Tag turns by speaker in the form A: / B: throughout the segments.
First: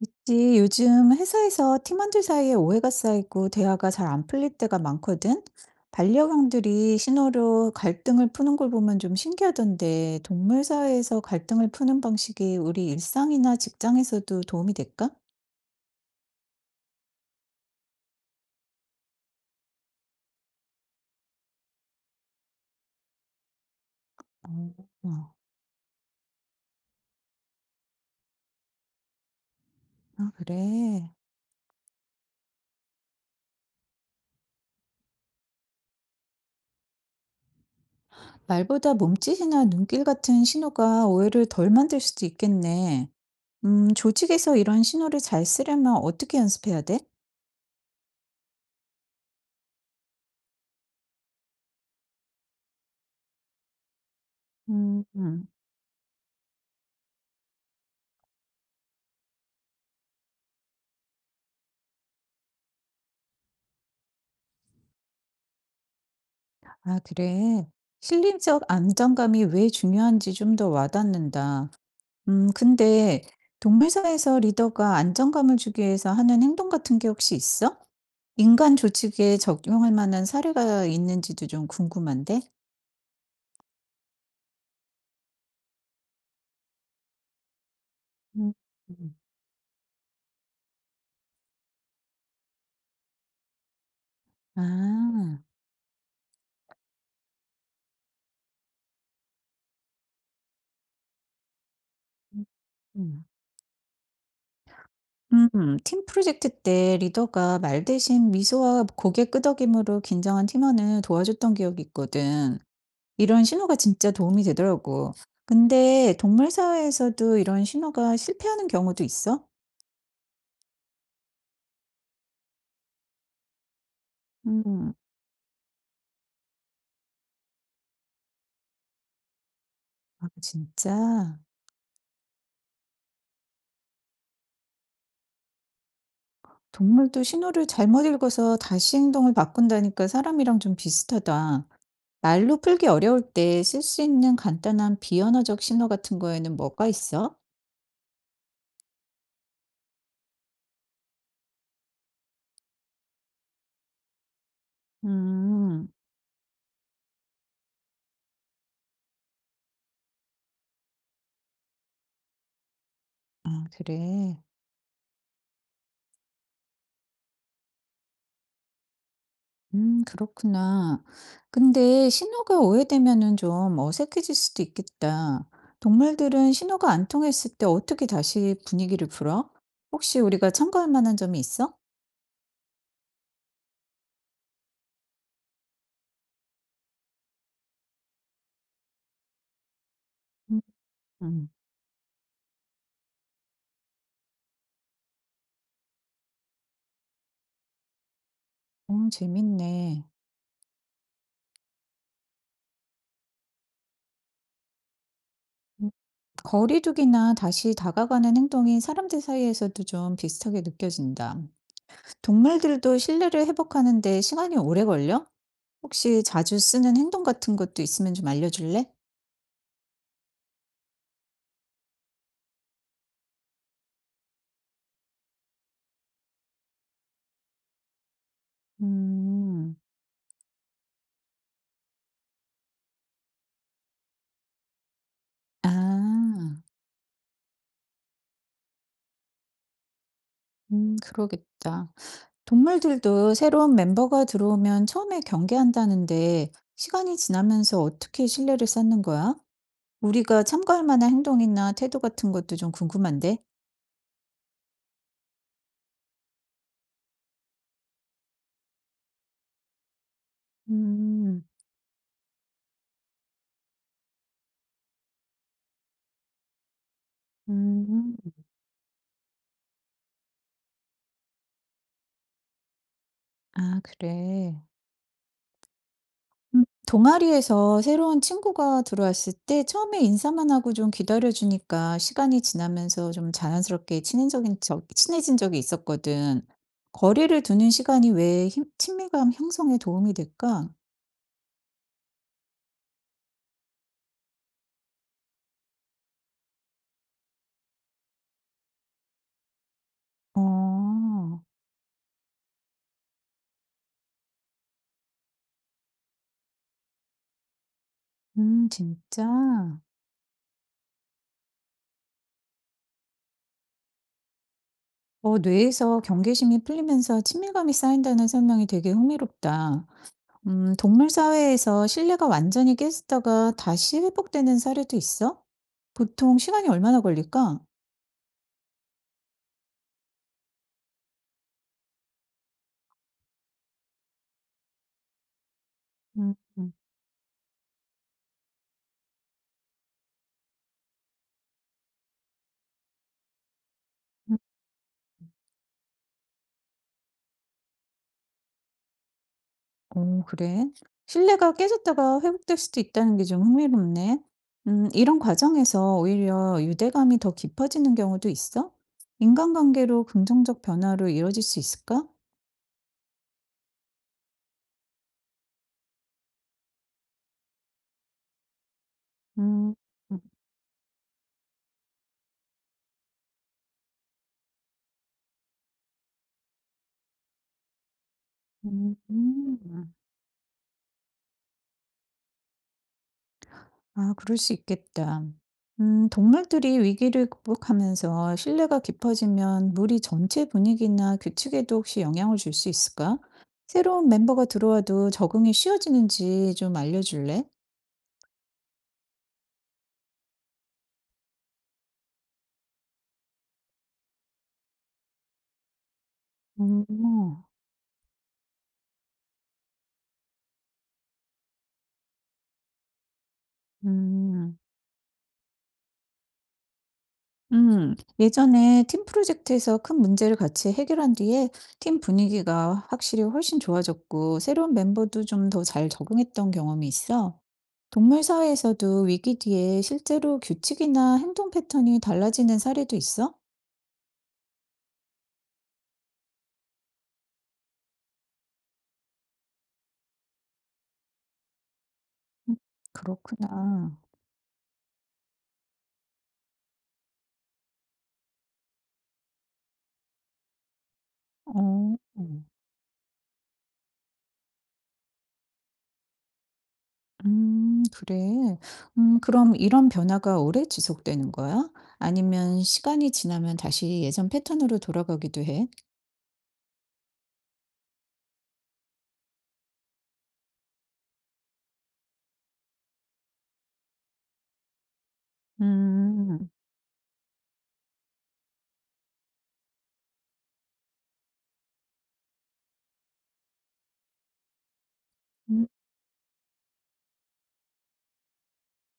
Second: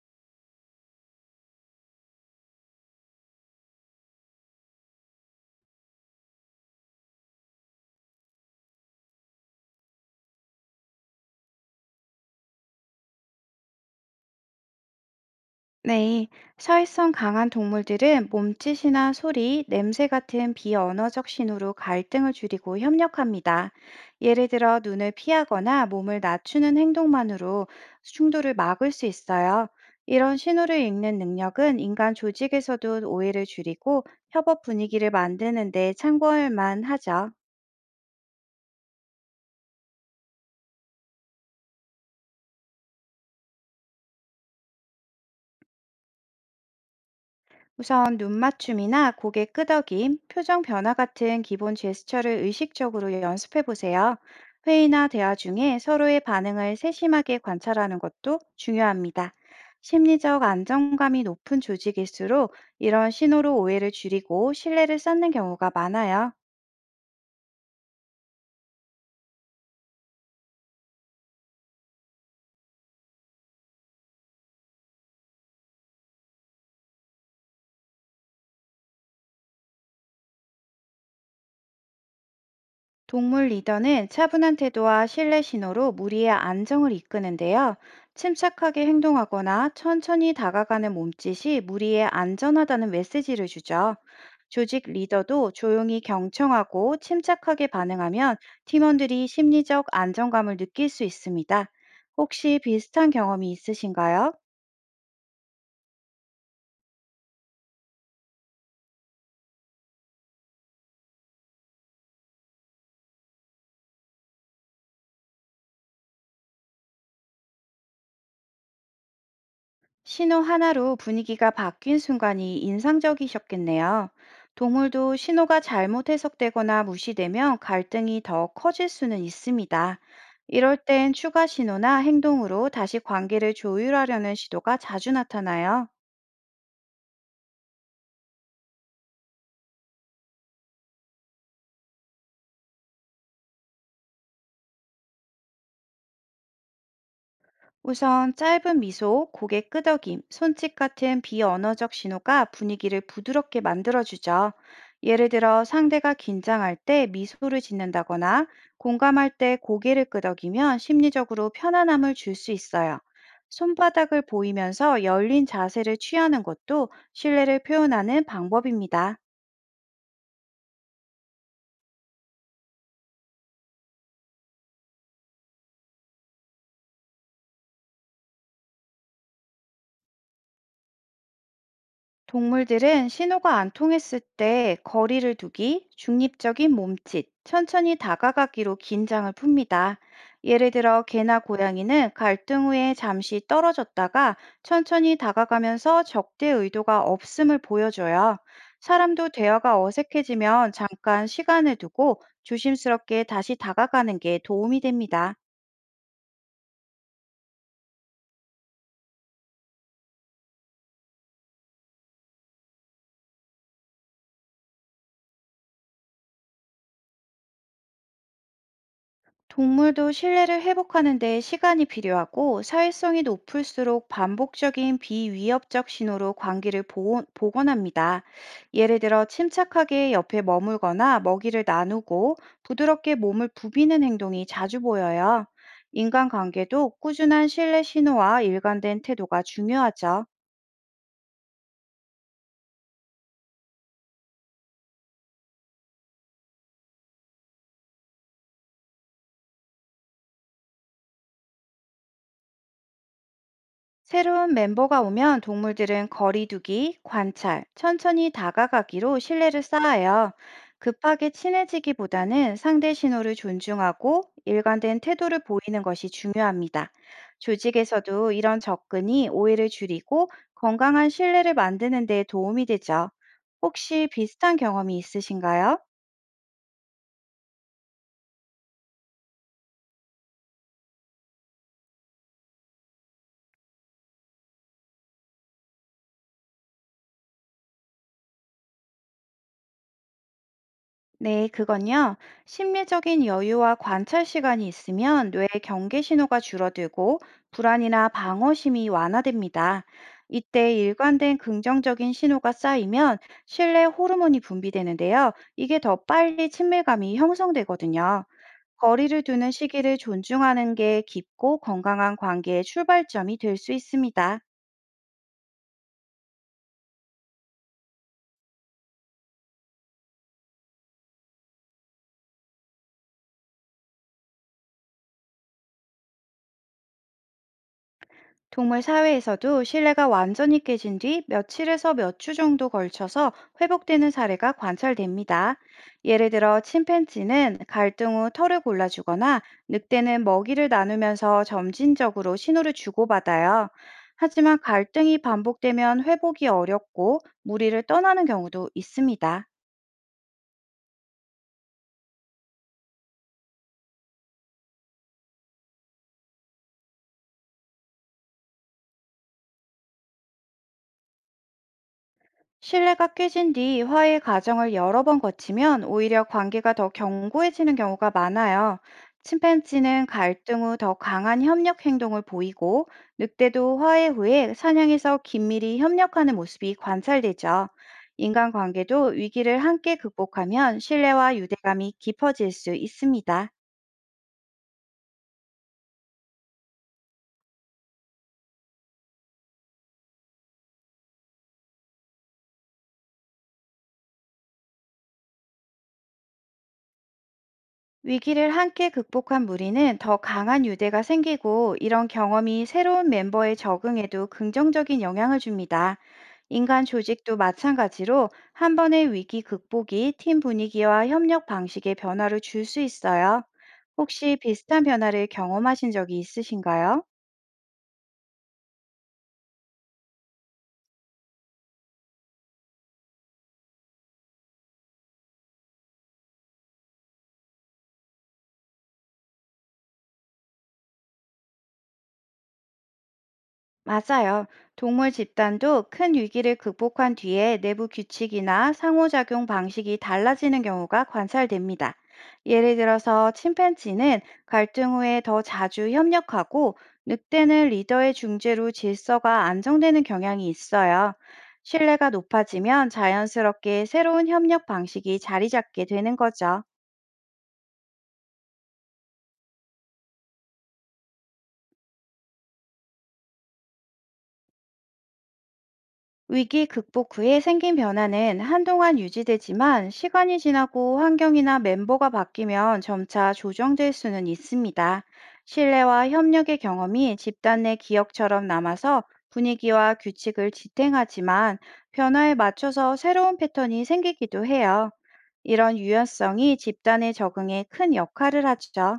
A: 있지. 요즘 회사에서 팀원들 사이에 오해가 쌓이고 대화가 잘 안 풀릴 때가 많거든. 반려견들이 신호로 갈등을 푸는 걸 보면 좀 신기하던데, 동물 사회에서 갈등을 푸는 방식이 우리 일상이나 직장에서도 도움이 될까?
B: 네, 사회성 강한 동물들은 몸짓이나 소리, 냄새 같은 비언어적 신호로 갈등을 줄이고 협력합니다. 예를
A: 어,
B: 들어 눈을
A: 어.
B: 피하거나 몸을 낮추는 행동만으로 충돌을 막을 수 있어요.
A: 아,
B: 이런 신호를
A: 그래.
B: 읽는 능력은 인간 조직에서도 오해를 줄이고 협업 분위기를 만드는 데 참고할 만하죠.
A: 말보다 몸짓이나 눈길 같은 신호가 오해를 덜 만들 수도 있겠네. 조직에서 이런 신호를 잘 쓰려면 어떻게 연습해야 돼?
B: 우선 눈 맞춤이나 고개 끄덕임, 표정 변화 같은 기본 제스처를 의식적으로 연습해 보세요.
A: 음,
B: 회의나 대화
A: 음.
B: 중에 서로의 반응을 세심하게 관찰하는 것도 중요합니다. 심리적 안정감이 높은 조직일수록 이런 신호로 오해를 줄이고 신뢰를 쌓는 경우가 많아요.
A: 아, 그래. 심리적 안정감이 왜 중요한지 좀 더 와닿는다. 근데 동물사에서 리더가 안정감을 주기 위해서 하는 행동 같은 게 혹시 있어? 인간 조직에 적용할 만한 사례가 있는지도 좀 궁금한데?
B: 동물 리더는 차분한 태도와 신뢰 신호로 무리의 안정을 이끄는데요.
A: 음.
B: 침착하게
A: 음.
B: 행동하거나 천천히 다가가는 몸짓이 무리에 안전하다는 메시지를 주죠. 조직
A: 아,
B: 리더도 조용히 경청하고 침착하게 반응하면 팀원들이 심리적 안정감을 느낄 수 있습니다.
A: 음.
B: 혹시 비슷한
A: 음.
B: 경험이 있으신가요?
A: 팀 프로젝트 때 리더가 말 대신 미소와 고개 끄덕임으로 긴장한 팀원을 도와줬던 기억이 있거든. 이런 신호가 진짜 도움이 되더라고. 근데 동물 사회에서도 이런 신호가 실패하는 경우도 있어?
B: 신호 하나로 분위기가 바뀐 순간이 인상적이셨겠네요.
A: 음,
B: 동물도 신호가 잘못 해석되거나 무시되면 갈등이 더 커질 수는 있습니다.
A: 아,
B: 이럴 땐
A: 진짜.
B: 추가 신호나 행동으로 다시 관계를 조율하려는 시도가 자주 나타나요.
A: 동물도 신호를 잘못 읽어서 다시 행동을 바꾼다니까 사람이랑 좀 비슷하다. 말로 풀기 어려울 때 쓸 수 있는 간단한 비언어적 신호 같은 거에는 뭐가 있어?
B: 우선 짧은 미소, 고개 끄덕임, 손짓 같은 비언어적 신호가 분위기를 부드럽게 만들어주죠. 예를 들어
A: 음,
B: 상대가 긴장할 때 미소를 짓는다거나 공감할 때 고개를 끄덕이면 심리적으로 편안함을 줄 수 있어요.
A: 아,
B: 손바닥을
A: 그래.
B: 보이면서 열린 자세를 취하는 것도 신뢰를 표현하는 방법입니다.
A: 그렇구나. 근데 신호가 오해되면은 좀 어색해질 수도 있겠다. 동물들은 신호가 안 통했을 때 어떻게 다시 분위기를 풀어? 혹시 우리가 참고할 만한 점이 있어?
B: 동물들은 신호가 안 통했을 때 거리를 두기, 중립적인 몸짓, 천천히 다가가기로 긴장을 풉니다.
A: 음,
B: 예를 들어 개나
A: 음,
B: 고양이는 갈등 후에 잠시 떨어졌다가 천천히 다가가면서 적대 의도가 없음을 보여줘요.
A: 어,
B: 사람도 대화가
A: 재밌네.
B: 어색해지면 잠깐 시간을 두고 조심스럽게 다시 다가가는 게 도움이 됩니다.
A: 음, 거리두기나 다시 다가가는 행동이 사람들 사이에서도 좀 비슷하게 느껴진다. 동물들도 신뢰를 회복하는데 시간이 오래 걸려? 혹시 자주 쓰는 행동 같은 것도 있으면 좀 알려줄래?
B: 동물도 신뢰를 회복하는 데 시간이 필요하고 사회성이 높을수록 반복적인 비위협적 신호로 관계를 복원합니다. 예를 들어
A: 음,
B: 침착하게 옆에 머물거나 먹이를 나누고 부드럽게 몸을 부비는 행동이 자주 보여요.
A: 아.
B: 인간관계도 꾸준한 신뢰 신호와 일관된 태도가 중요하죠.
A: 그러겠다. 동물들도 새로운 멤버가 들어오면 처음에 경계한다는데 시간이 지나면서 어떻게 신뢰를 쌓는 거야? 우리가 참고할 만한 행동이나 태도 같은 것도 좀 궁금한데?
B: 새로운 멤버가 오면 동물들은 거리두기, 관찰, 천천히 다가가기로 신뢰를 쌓아요. 급하게
A: 음,
B: 친해지기보다는 상대 신호를 존중하고 일관된 태도를 보이는 것이 중요합니다.
A: 음,
B: 조직에서도 이런 접근이 오해를 줄이고 건강한 신뢰를 만드는 데 도움이 되죠.
A: 아,
B: 혹시
A: 그래.
B: 비슷한 경험이 있으신가요?
A: 동아리에서 새로운 친구가 들어왔을 때 처음에 인사만 하고 좀 기다려주니까 시간이 지나면서 좀 자연스럽게 친해진 적이 있었거든. 거리를 두는 시간이 왜 친밀감 형성에 도움이 될까?
B: 네, 그건요. 심리적인 여유와 관찰 시간이 있으면 뇌의 경계 신호가 줄어들고 불안이나 방어심이 완화됩니다. 이때 일관된
A: 어.
B: 긍정적인 신호가 쌓이면 신뢰 호르몬이 분비되는데요. 이게 더 빨리 친밀감이 형성되거든요. 거리를
A: 진짜?
B: 두는 시기를 존중하는 게 깊고 건강한 관계의 출발점이 될 수 있습니다.
A: 어, 뇌에서 경계심이 풀리면서 친밀감이 쌓인다는 설명이 되게 흥미롭다. 동물 사회에서 신뢰가 완전히 깨졌다가 다시 회복되는 사례도 있어? 보통 시간이 얼마나 걸릴까?
B: 동물 사회에서도 신뢰가 완전히 깨진 뒤 며칠에서 몇 주 정도 걸쳐서 회복되는 사례가 관찰됩니다. 예를
A: 음,
B: 들어
A: 음,
B: 침팬지는 갈등 후 털을 골라주거나 늑대는 먹이를 나누면서 점진적으로 신호를 주고받아요.
A: 음.
B: 하지만 갈등이 반복되면 회복이 어렵고 무리를 떠나는 경우도 있습니다.
A: 오, 그래? 신뢰가 깨졌다가 회복될 수도 있다는 게 좀 흥미롭네. 이런 과정에서 오히려 유대감이 더 깊어지는 경우도 있어? 인간관계로 긍정적 변화로 이어질 수 있을까?
B: 신뢰가 깨진 뒤 화해 과정을 여러 번 거치면 오히려 관계가 더 견고해지는 경우가 많아요.
A: 음.
B: 침팬지는
A: 음.
B: 갈등 후 더 강한 협력 행동을 보이고, 늑대도 화해 후에 사냥에서 긴밀히 협력하는 모습이 관찰되죠.
A: 음.
B: 인간관계도 위기를 함께 극복하면 신뢰와 유대감이 깊어질 수 있습니다.
A: 아, 그럴 수 있겠다. 동물들이 위기를 극복하면서 신뢰가 깊어지면 무리 전체 분위기나 규칙에도 혹시 영향을 줄 수 있을까? 새로운 멤버가 들어와도 적응이 쉬워지는지 좀 알려줄래?
B: 위기를 함께 극복한 무리는 더 강한 유대가 생기고 이런 경험이 새로운 멤버의 적응에도 긍정적인 영향을 줍니다. 인간 조직도
A: 음.
B: 마찬가지로 한 번의 위기 극복이 팀 분위기와 협력 방식의 변화를 줄 수 있어요. 혹시
A: 음.
B: 비슷한 변화를 경험하신 적이 있으신가요?
A: 예전에 팀 프로젝트에서 큰 문제를 같이 해결한 뒤에 팀 분위기가 확실히 훨씬 좋아졌고 새로운 멤버도 좀 더 잘 적응했던 경험이 있어. 동물 사회에서도 위기 뒤에 실제로 규칙이나 행동 패턴이 달라지는 사례도 있어?
B: 맞아요. 동물 집단도 큰 위기를 극복한 뒤에 내부 규칙이나 상호작용 방식이 달라지는 경우가 관찰됩니다.
A: 음,
B: 예를 들어서
A: 그렇구나.
B: 침팬지는 갈등 후에 더 자주 협력하고 늑대는 리더의 중재로 질서가 안정되는 경향이 있어요.
A: 어,
B: 신뢰가
A: 어.
B: 높아지면 자연스럽게 새로운 협력 방식이 자리 잡게 되는 거죠.
A: 그래. 그럼 이런 변화가 오래 지속되는 거야? 아니면 시간이 지나면 다시 예전 패턴으로 돌아가기도 해?
B: 위기 극복 후에 생긴 변화는 한동안 유지되지만 시간이 지나고 환경이나 멤버가 바뀌면 점차 조정될 수는 있습니다. 신뢰와
A: 음.
B: 협력의 경험이 집단 내 기억처럼 남아서 분위기와 규칙을 지탱하지만 변화에 맞춰서 새로운 패턴이 생기기도 해요.
A: 음.
B: 이런 유연성이 집단의 적응에 큰 역할을 하죠.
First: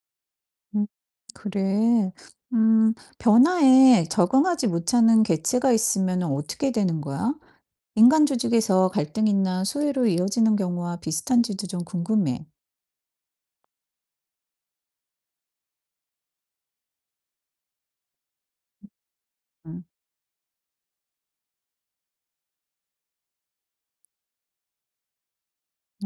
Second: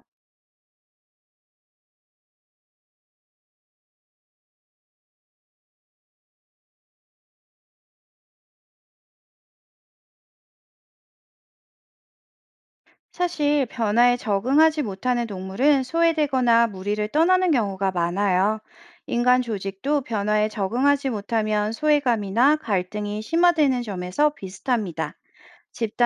A: 음, 그래. 변화에 적응하지 못하는 개체가 있으면 어떻게 되는 거야? 인간 조직에서 갈등이나 소외로 이어지는 경우와 비슷한지도 좀 궁금해.
B: 사실 변화에 적응하지 못하는 동물은 소외되거나 무리를 떠나는 경우가 많아요. 인간
A: 음.
B: 조직도 변화에 적응하지 못하면 소외감이나 갈등이 심화되는 점에서 비슷합니다.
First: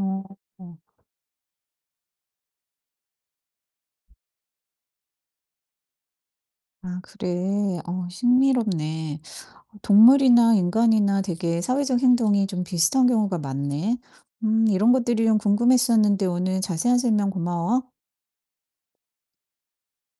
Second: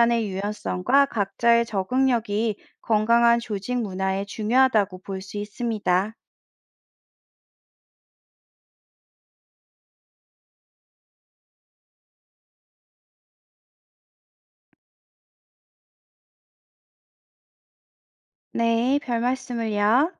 A: 어, 어.
B: 유연성과 각자의 적응력이 건강한 조직 문화에 중요하다고 볼 수 있습니다.
A: 아, 그래. 어, 신미롭네. 동물이나 인간이나 되게 사회적 행동이 좀 비슷한 경우가 많네. 이런 것들이 좀 궁금했었는데 오늘 자세한 설명 고마워.
B: 네, 별 말씀을요.